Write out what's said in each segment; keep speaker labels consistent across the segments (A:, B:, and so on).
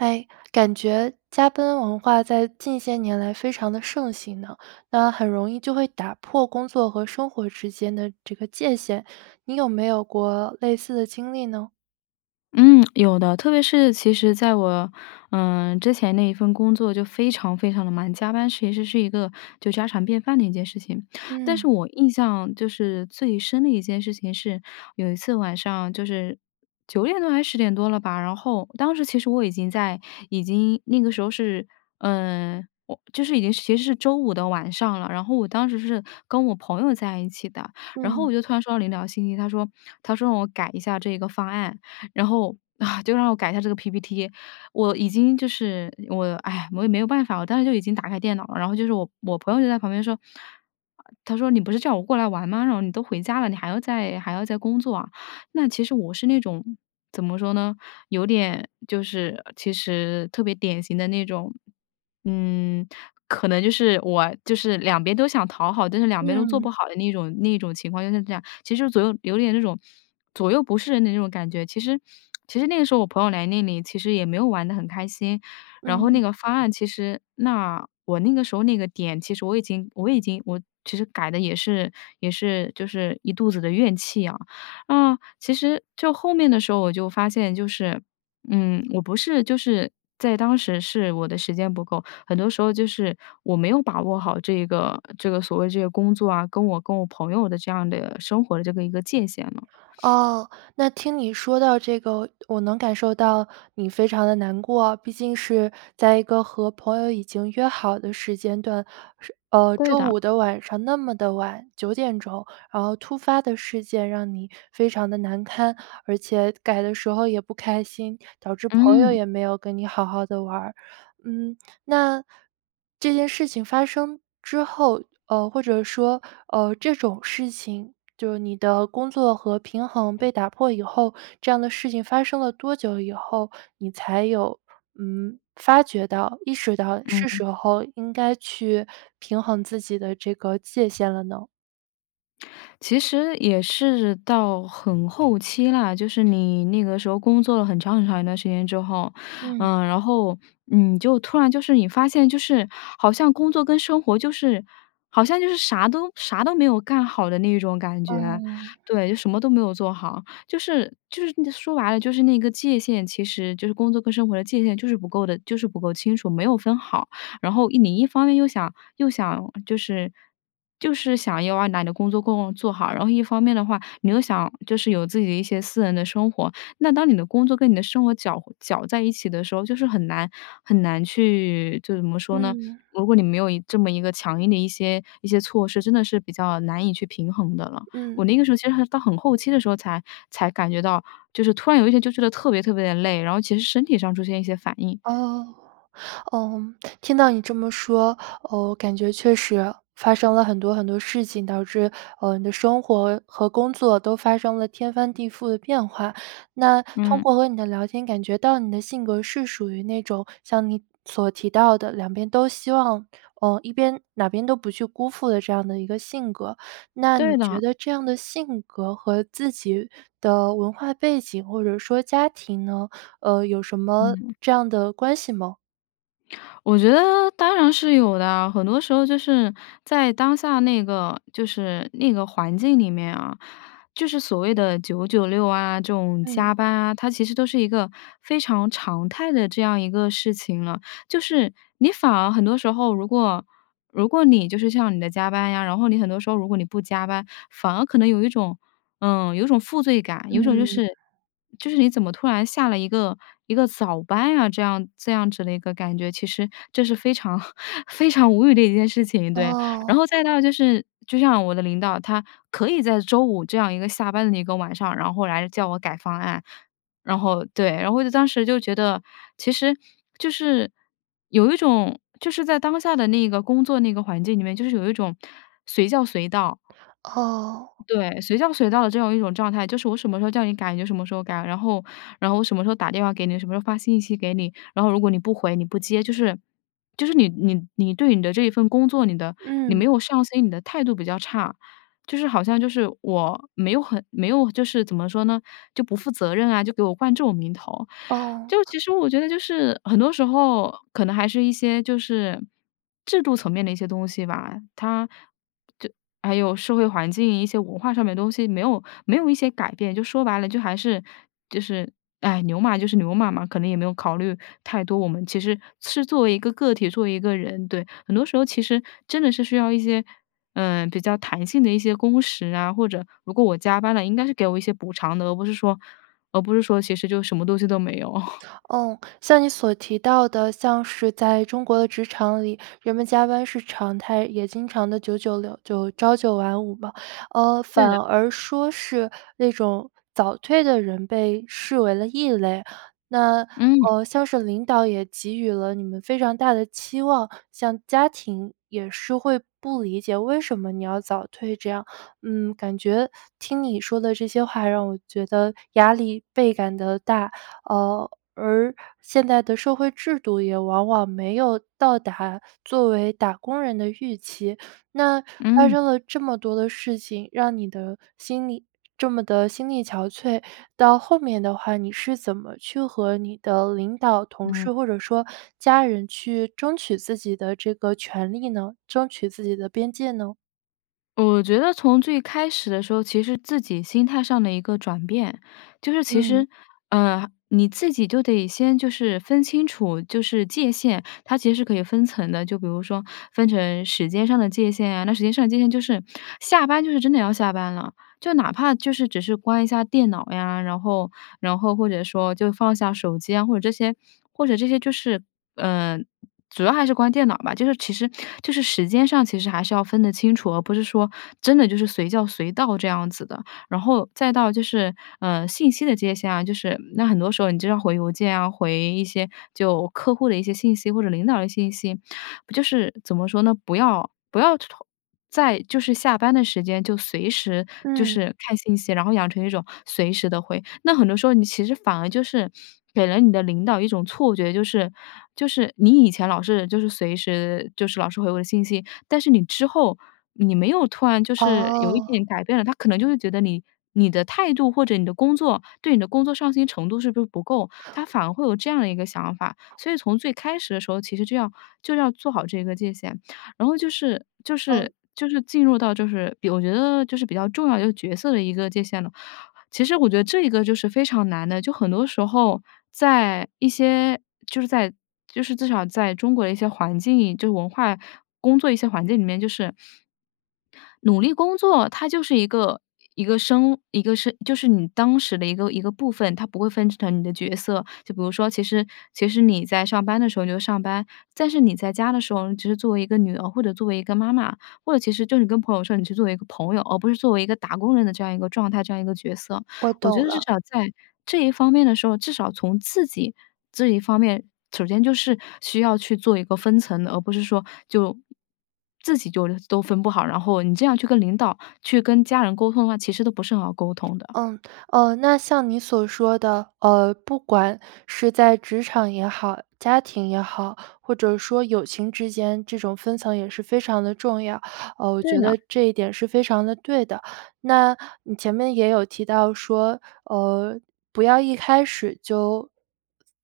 A: 诶，感觉加班文化在近些年来非常地盛行呢，那很容易就会打破工作和生活之间的这个界限，你有没有过类似的经历呢？
B: 嗯，有的，特别是其实在我，嗯，之前那一份工作就非常非常地忙，加班其实是一个就家常便饭的一件事情。但
A: 嗯。
B: 是我印象就是最深的一件事情是有一次晚上就是9点多还是10点多了吧，然后当时其实我已经在已经那个时候是，嗯，我就是已经其实是周五的晚上了。然后我当时是跟我朋友在一起的，然后我
A: 嗯。
B: 就突然收到了一条信息，他说他说让我改一下这个方案，然后，就让我改一下这个 PPT。我已经就是我，唉，我也没有办法，我当时就已经打开电脑了。然后就是我我朋友就在旁边说，啊她说：“你不是叫我过来玩吗？然后你都回家了，你还要再还要再工作啊。”那其实我是那种怎么说呢，有点就是其实特别典型的那种，嗯，可能就是我就是两边都想讨好，但是两边都做
A: 嗯。
B: 不好的那种那种情况就是这样。其实左右有点那种左右不是人的那种感觉，其实其实那个时候我朋友来那里其实也没有玩得很开心。然后
A: 嗯。
B: 那个方案其实那我那个时候那个点，其实我已经我已经我其实改得也是也是就是一肚子的怨气啊。嗯，其实就后面的时候我就发现就是，嗯，我不是就是在当时是我的时间不够，很多时候就是我没有把握好这个这个所谓这个工作啊，跟我跟我朋友的这样的生活的这个一个界限了。
A: 哦，那听你说到这个，我能感受到你非常地难过啊，毕竟是在一个和朋友已经约好的时间段。是呃，
B: 对
A: 周
B: 的。
A: 五的晚上那么的晚，9点钟，然后突发的事件让你非常地难堪，而且改的时候也不开心，导致朋友
B: 嗯。
A: 也没有跟你好好的玩。嗯，那这件事情发生之后，呃，或者说，呃，这种事情，就是你的工作和平衡被打破以后，这样的事情发生了多久以后。你才有，嗯，发觉到，意识到是
B: 嗯。
A: 时候应该去平衡自己的这个界限了呢？
B: 其实也是到很后期啦，就是你那个时候工作了很长很长一段时间之后，
A: 嗯。
B: 呃，然后，你就突然就是你发现，就是好像工作跟生活就是好像就是啥都啥都没有干好的那种感觉，
A: 嗯。
B: 对，就什么都没有做好。就是就是你说白了，就是那个界限其实，就是工作跟生活的界限，就是不够的就是不够清楚，没有分好。然后你一方面又想又想就是就是想要把你的工作工做好，然后一方面的话，你又想就是有自己的一些私人的生活。那当你的工作，跟你的生活搅搅在一起的时候，就是很难很难去就怎么说呢，
A: 嗯。
B: 如果你没有一这么一个强硬的一些一些措施，真的是比较难以去平衡的了。我
A: 嗯。
B: 那个时候，其实还到很后期的时候，才才感觉到，就是突然有一天，就觉得特别特别地累，然后其实身体上出现了一些反应。
A: 哦，嗯，听到你这么说，哦，我感觉确实发生了很多很多事情，导致，啊，你的生活和工作都发生了天翻地覆的变化。那通
B: 嗯。
A: 过和你的聊天，感觉到你的性格是属于那种像你所提到的，两边都希望呃，一边哪边都不去辜负的这样的一个性格。那你
B: 对
A: 觉
B: 的。
A: 得这样的性格，和自己的文化背景，或者说家庭呢，呃，有什么
B: 嗯。
A: 这样的关系吗？
B: 我觉得当然是有的，很多时候就是在当下那个就是那个环境里面啊，就是所谓的九九六啊，这种
A: 嗯。
B: 加班啊，它其实都是一个非常常态的这样一个事情了。就是你反而很多时候，如果如果你就是像是你的加班呀，然后你很多时候，如果你不加班，反而可能有一种呃，有一种负罪感，有一种就
A: 嗯。
B: 是就是你怎么突然下了一个一个早班啊，这样这样子的一个感觉，其实这是非常 非常无语的一件事情，对。然
A: 哦。
B: 后再到就是就像我的领导，他可以在周五这样一个下班的一个晚上，然后来叫我改方案，然后对。然后我就当时就觉得，其实就是有一种就是在当下的那个工作那个环境里面，就是有一种随叫随到
A: 哦。
B: 对随叫随到的这种一种状态，就是我什么时候叫你改，你就什么时候改，然后然后我什么时候打电话给你，什么时候发信息给你，然后如果你不回、你不接，就是就是你你你对你的这一份工作，你的你没
A: 嗯。
B: 有上心，你的态度比较差。就是好像就是我没有很没有就是怎么说呢，就不负责任啊，就给我冠这种名头。就
A: 哦。
B: 其实我觉得就是很多时候可能还是一些就是制度层面的一些东西吧。它就还有社会环境，一些文化上面的东西，没有没有一些改变，就说白了，就还是就是，哎，牛马就是牛马嘛，可能也没有考虑太多，我们其实是作为一个个体，作为一个人。对，很多时候，其实真的是需要一些，呃，比较弹性的一些工时啊，或者，如果我加班了，应该是给我一些补偿的，而不是说而不是说，其实就什么东西都没有。
A: 哦，像你所提到的，像是在中国的职场里，人们加班是常态，也经常地九九六就朝九晚五吧，呃，
B: 对的。
A: 反而说是那种早退的人，被视为了异类。那，
B: 嗯。
A: 呃，像是领导也给予了你们非常大的期望，像家庭也是会不理解，为什么你要早退，这样。嗯，感觉听你说的这些话，让我觉得压力倍感地大，啊，而现在的社会制度，也往往没有到达作为打工人的预期。那发
B: 嗯。
A: 生了这么多的事情，让你的心力这么地心力憔悴，到后面的话，你是怎么去和你的领导、同
B: 嗯。
A: 事或者说家人，去争取自己的这个权利呢？争取自己的边界呢？
B: 我觉得从最开始的时候，其实自己心态上的一个转变，就是其
A: 嗯。
B: 实呃，你自己就得先就是分清楚，就是界限，它其实是可以分层的，就比如说分成时间上的界限呀，那时间上的界限，就是下班就是真的要下班了，就哪怕就是只是关一下电脑呀，然后然后或者说，就放下手机啊，或者这些或者这些就是，呃，主要还是关电脑吧。就是其实就是时间上，其实还是要分得清楚，而不是说真的就是随叫随到，这样子的。然后再到就是，呃，信息的界限啊，就是那很多时候你就要回邮件啊，回一些就客户的一些信息或者领导的信息，就是怎么说呢，不要不要同在就是下班的时间，就随时就
A: 嗯。
B: 是看信息，然后养成一种随时地会。那很多时候你其实反而就是给了你的领导一种错觉，就是就是你以前老是就是随时就是老是回我的信息，但是你之后，你没有突然就是有一
A: 哦。
B: 点改变了，他可能就会觉得你你的态度，或者你的工作对你的工作上心程度是不是不够？他反而会有这样的一个想法，所以从最开始的时候，其实就要就要做好这个界限。然后就是就
A: 嗯。
B: 是就是进入到，就是比我觉得就是比较重要的角色的一个界限了。其实我觉得这一个就是非常难的，就很多时候，在一些就是在就是至少在中国的一些环境，就是文化工作一些环境里面，就是努力工作，它就是一个一个生一个是就是你当时的一个一个部分，它不会分成你的角色。就比如说，其实其实你在上班的时候，你就上班，但是你在家的时候，你只是作为一个女儿，或者作为一个妈妈，或者其实就是你跟朋友说，你是作为一个朋友，而不是作为一个打工人的，这样一个状态，这样一个角色。
A: 我
B: 我觉
A: 懂
B: 得至
A: 了。
B: 少在这一方面的时候，至少从自己这一方面，首先就是需要去做一个分层的，而不是说就自己就都分不好，然后你这样去跟领导、去跟家人沟通的话，其实都不是很好沟通的。
A: 嗯，呃，那像你所说的，呃，不管是在职场也好，家庭也好，或者说友情之间，这种分层也是非常地重要。呃，我
B: 对
A: 觉
B: 的。
A: 得这一点是非常地对的，那你前面也有提到说，呃，不要一开始就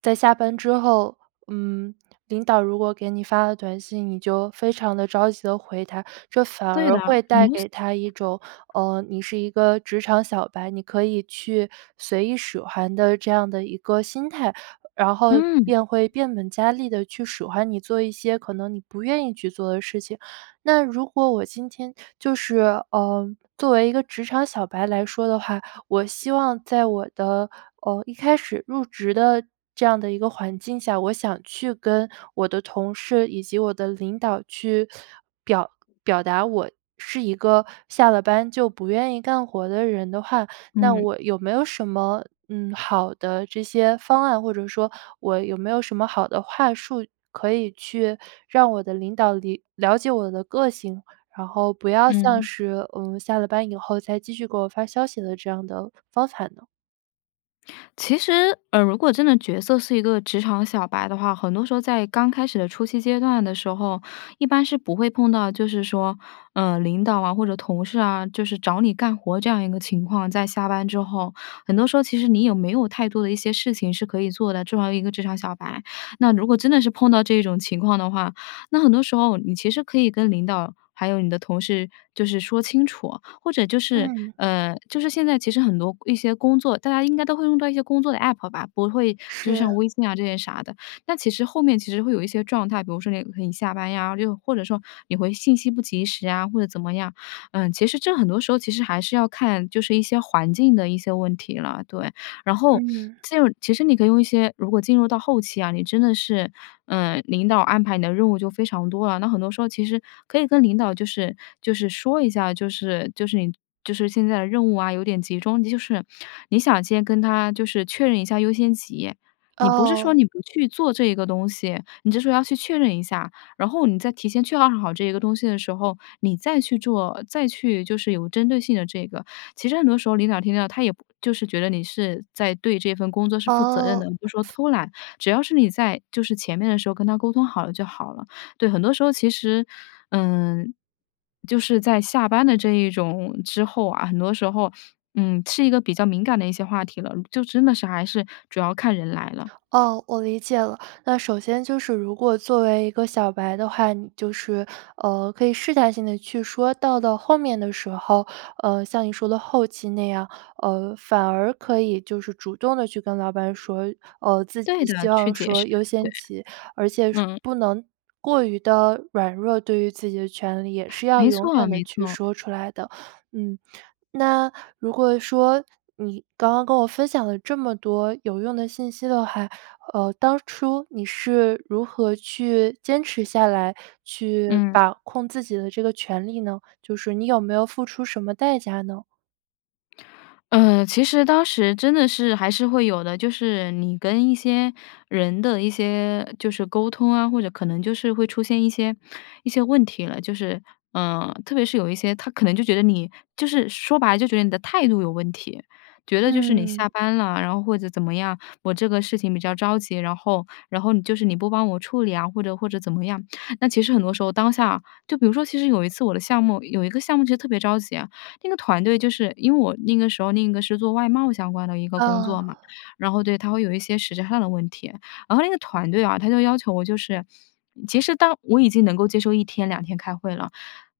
A: 在下班之后，嗯，领导如果给你发了短信，你就非常地着急地回他，这反
B: 对的，
A: 而
B: 很多
A: 会带给他一
B: 西
A: 种，呃，你是一个职场小白，你可以去随意使唤的，这样的一个心态。然后
B: 嗯。
A: 便会变本加厉地去使唤你，做一些可能你不愿意去做的事情。那如果我今天就是呃，作为一个职场小白来说的话，我希望在我的，呃，一开始入职的这样的一个环境下，我想去跟我的同事，以及我的领导，去表表达我是一个下了班就不愿意干活的人的话，那
B: 嗯。
A: 我有没有什么，嗯，好的这些方案，或者说，我有没有什么好的话术，可以去让我的领导里了解我的个性，然后，不要像
B: 嗯。
A: 是，嗯，下了班以后，再继续给我发消息的这样的方法呢？
B: 其实，呃，如果真的角色是一个职场小白的话，很多时候在刚开始的初期阶段的时候，一般是不会碰到，就是说，呃，领导啊、或者同事啊，就是找你干活，这样一个情况，在下班之后。很多时候，其实你也没有太多的一些事情是可以做的，作为一个职场小白。那如果真的是碰到这种情况的话，那很多时候你其实可以跟领导，还有你的同事，就是说清楚。或者就是
A: 嗯。
B: 呃，就是现在其实很多一些工作，大家应该都会用到一些工作的 APP 吧，不会就像
A: 是。
B: 微信啊这些啥的。但其实后面其实会有一些状态，比如说你可以下班呀，又或者说你回信息不及时啊，或者怎么样。嗯，其实这很多时候，其实还是要看就是一些环境的一些问题啦，对。然后，
A: 嗯。
B: 进入其实你可以用一些如果进入到后期啊，你真的是，呃，领导安排你的任务就非常多了。那很多时候，其实可以跟领导就是就是说一下，就是就是你就是现在的任务啊，有点集中，就是你想先跟他就是确认一下优先级。你不是说
A: 哦。
B: 你不去做这个东西，你这时候要去确认一下，然后你在提前确认好这一个东西的时候，你再去做，再去就是有针对性的这个。其实很多时候领导听到，他也就是觉得你是在对这份工作，是负责任
A: 哦。
B: 的，你不说偷懒。只要是你在就是前面的时候，跟他沟通好了就好了。对，很多时候其实嗯，就是在下班的这一种之后啊，很多时候，嗯，是一个比较敏感的一些话题了，就真的是还是主要看人来了。
A: 哦，我理解了。那首先就是如果作为一个小白的话，你就是，呃，可以试探性地去说。到了后面的时候，呃，像你说的后期那样，呃，反而可以就是主动地去跟老板说，呃，自己
B: 对的，
A: 希
B: 去
A: 望
B: 解
A: 说
B: 释，
A: “优
B: 对，
A: 先级”，而且是
B: 嗯。
A: 不能过于地软弱，对于自己的权利，是要
B: 没
A: 勇
B: 错
A: 敢地
B: 没
A: 去
B: 错。
A: 说出来的。嗯，那如果说，你刚刚跟我分享了这么多有用的信息的话，呃，当初你是如何去坚持下来，去
B: 嗯。
A: 把控自己的这个权利呢？就是，你有没有付出什么代价呢？
B: 呃，其实当时真的是还是会有的。就是你跟一些人的一些就是沟通啊，或者可能就是会出现一些一些问题了。就是，呃，特别是有一些，他可能就觉得你就是说白了就觉得你的态度有问题。觉得就是你
A: 嗯。
B: 下班了，然后或者怎么样，我这个事情比较着急，然后然后你就是你不帮我处理啊，或者或者怎么样。那其实很多时候当下就比如说其实有一次我的项目有一个项目就特别着急啊，那个团队就是因为我那个时候那个一个是做外贸相关的一个工
A: 哦。
B: 作嘛。然后，对，它会有一些实质上的问题，然后那个团队啊，它就要求我就是其实当我已经能够接受1天2天开会了，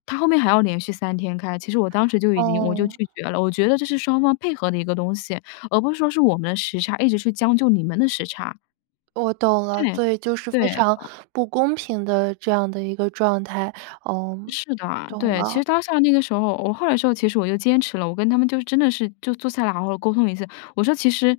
B: 它后面还要连续3天开。其实我当时就已经我就
A: 哦。
B: 拒绝了，我觉得这是双方配合的一个东西，而不是说是我们的时差，一直是将就你们的时差。
A: 我懂了，
B: 对，
A: 所以就是
B: 对
A: 非常
B: 的。
A: 不公平的这样的一个状态。嗯，
B: 是的，
A: 懂
B: 对。其
A: 了。
B: 实当下那个时候，我后来说其实我就坚持了，我跟他们就真的是就坐下来了好好沟通了一下。我说其实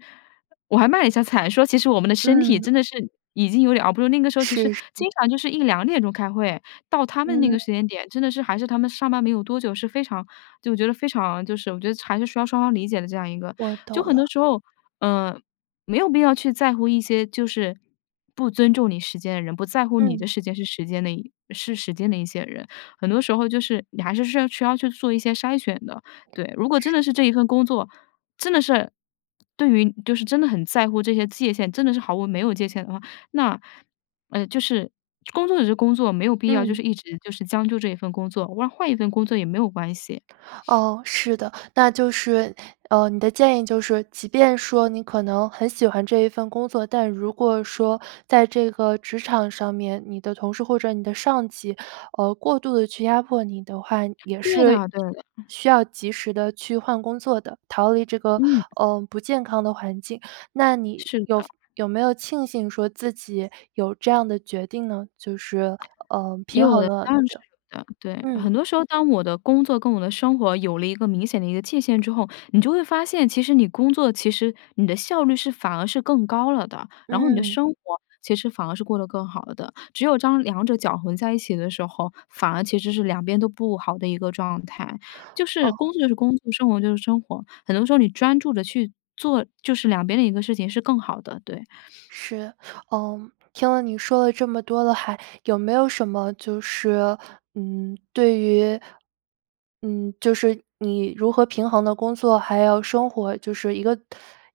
B: 我还卖了一下惨，说其实我们的身体
A: 嗯。
B: 真的是已经有点熬不住。那个时候其实
A: 是是。
B: 经常就是1-2点钟开会，到他们那个
A: 嗯。
B: 时间点，真的是还是他们上班没有多久，是非常就觉得非常就是我觉得还是需要双方理解的这样一个。
A: 我
B: 就
A: 懂
B: 很
A: 了。
B: 多时候，呃，没有必要去在乎一些就是不尊重你时间的人，不在乎你的
A: 嗯。
B: 时间是时间的是时间的一些人。很多时候，就是你还是需要去做一些筛选的。对，如果真
A: 是
B: 的是
A: 的。
B: 这一份工作真的是，对于就是真的很在乎这些界限，真的是毫无没有界限的话，那，呃，就是工作就是工作，没有必要就
A: 嗯。
B: 是一直就是将就这一份工作，换换一份工作也没有关系。
A: 哦，是的。那就是，嗯，你的建议就是，即便说你可能很喜欢这一份工作，但如果说在这个职场上面，你的同事或者你的上级，呃，过度地去压迫你的话，也
B: 对
A: 是需
B: 的对的。
A: 需要及时地去换工作的，逃离这个，
B: 嗯。
A: 呃，不健康的环境。那你
B: 是
A: 有
B: 的。
A: 有没有庆幸说自己有这样的决定呢？就是，呃，平
B: 有
A: 衡
B: 的，
A: 了
B: 当
A: 你
B: 然是
A: 的
B: 有的，对。
A: 嗯。
B: 很多时候，当我的工作跟我的生活有了一个明显的一个界限之后，你就会发现，其实你工作其实你的效率是反而是更高了的，然后你的
A: 嗯。
B: 生活其实反而是过得更好的。只有当两者搅混在一起的时候，反而其实是两边都不好的一个状态。就是工
A: 哦。
B: 作就是工作，生活就是生活。很多时候，你专注地去做，就是两边的一个事情是更好的。对。
A: 是，呃，听了你说了这么多的还有没有什么就是，嗯，对于，嗯，就是你如何平衡的工作还有生活，就是一个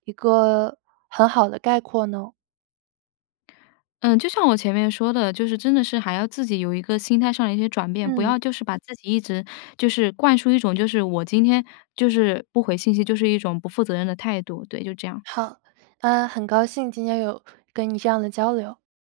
A: 一个很好的概括呢？
B: 嗯，就像我前面说的，就是真的是还要自己有一个心态上的一些转变。不
A: 嗯。
B: 要就是把自己一直就是灌输一种，就是我今天就是不回信息，就是一种不负责任的态度。对，就这样。
A: 好，嗯，很高兴今天有跟你这样的交流。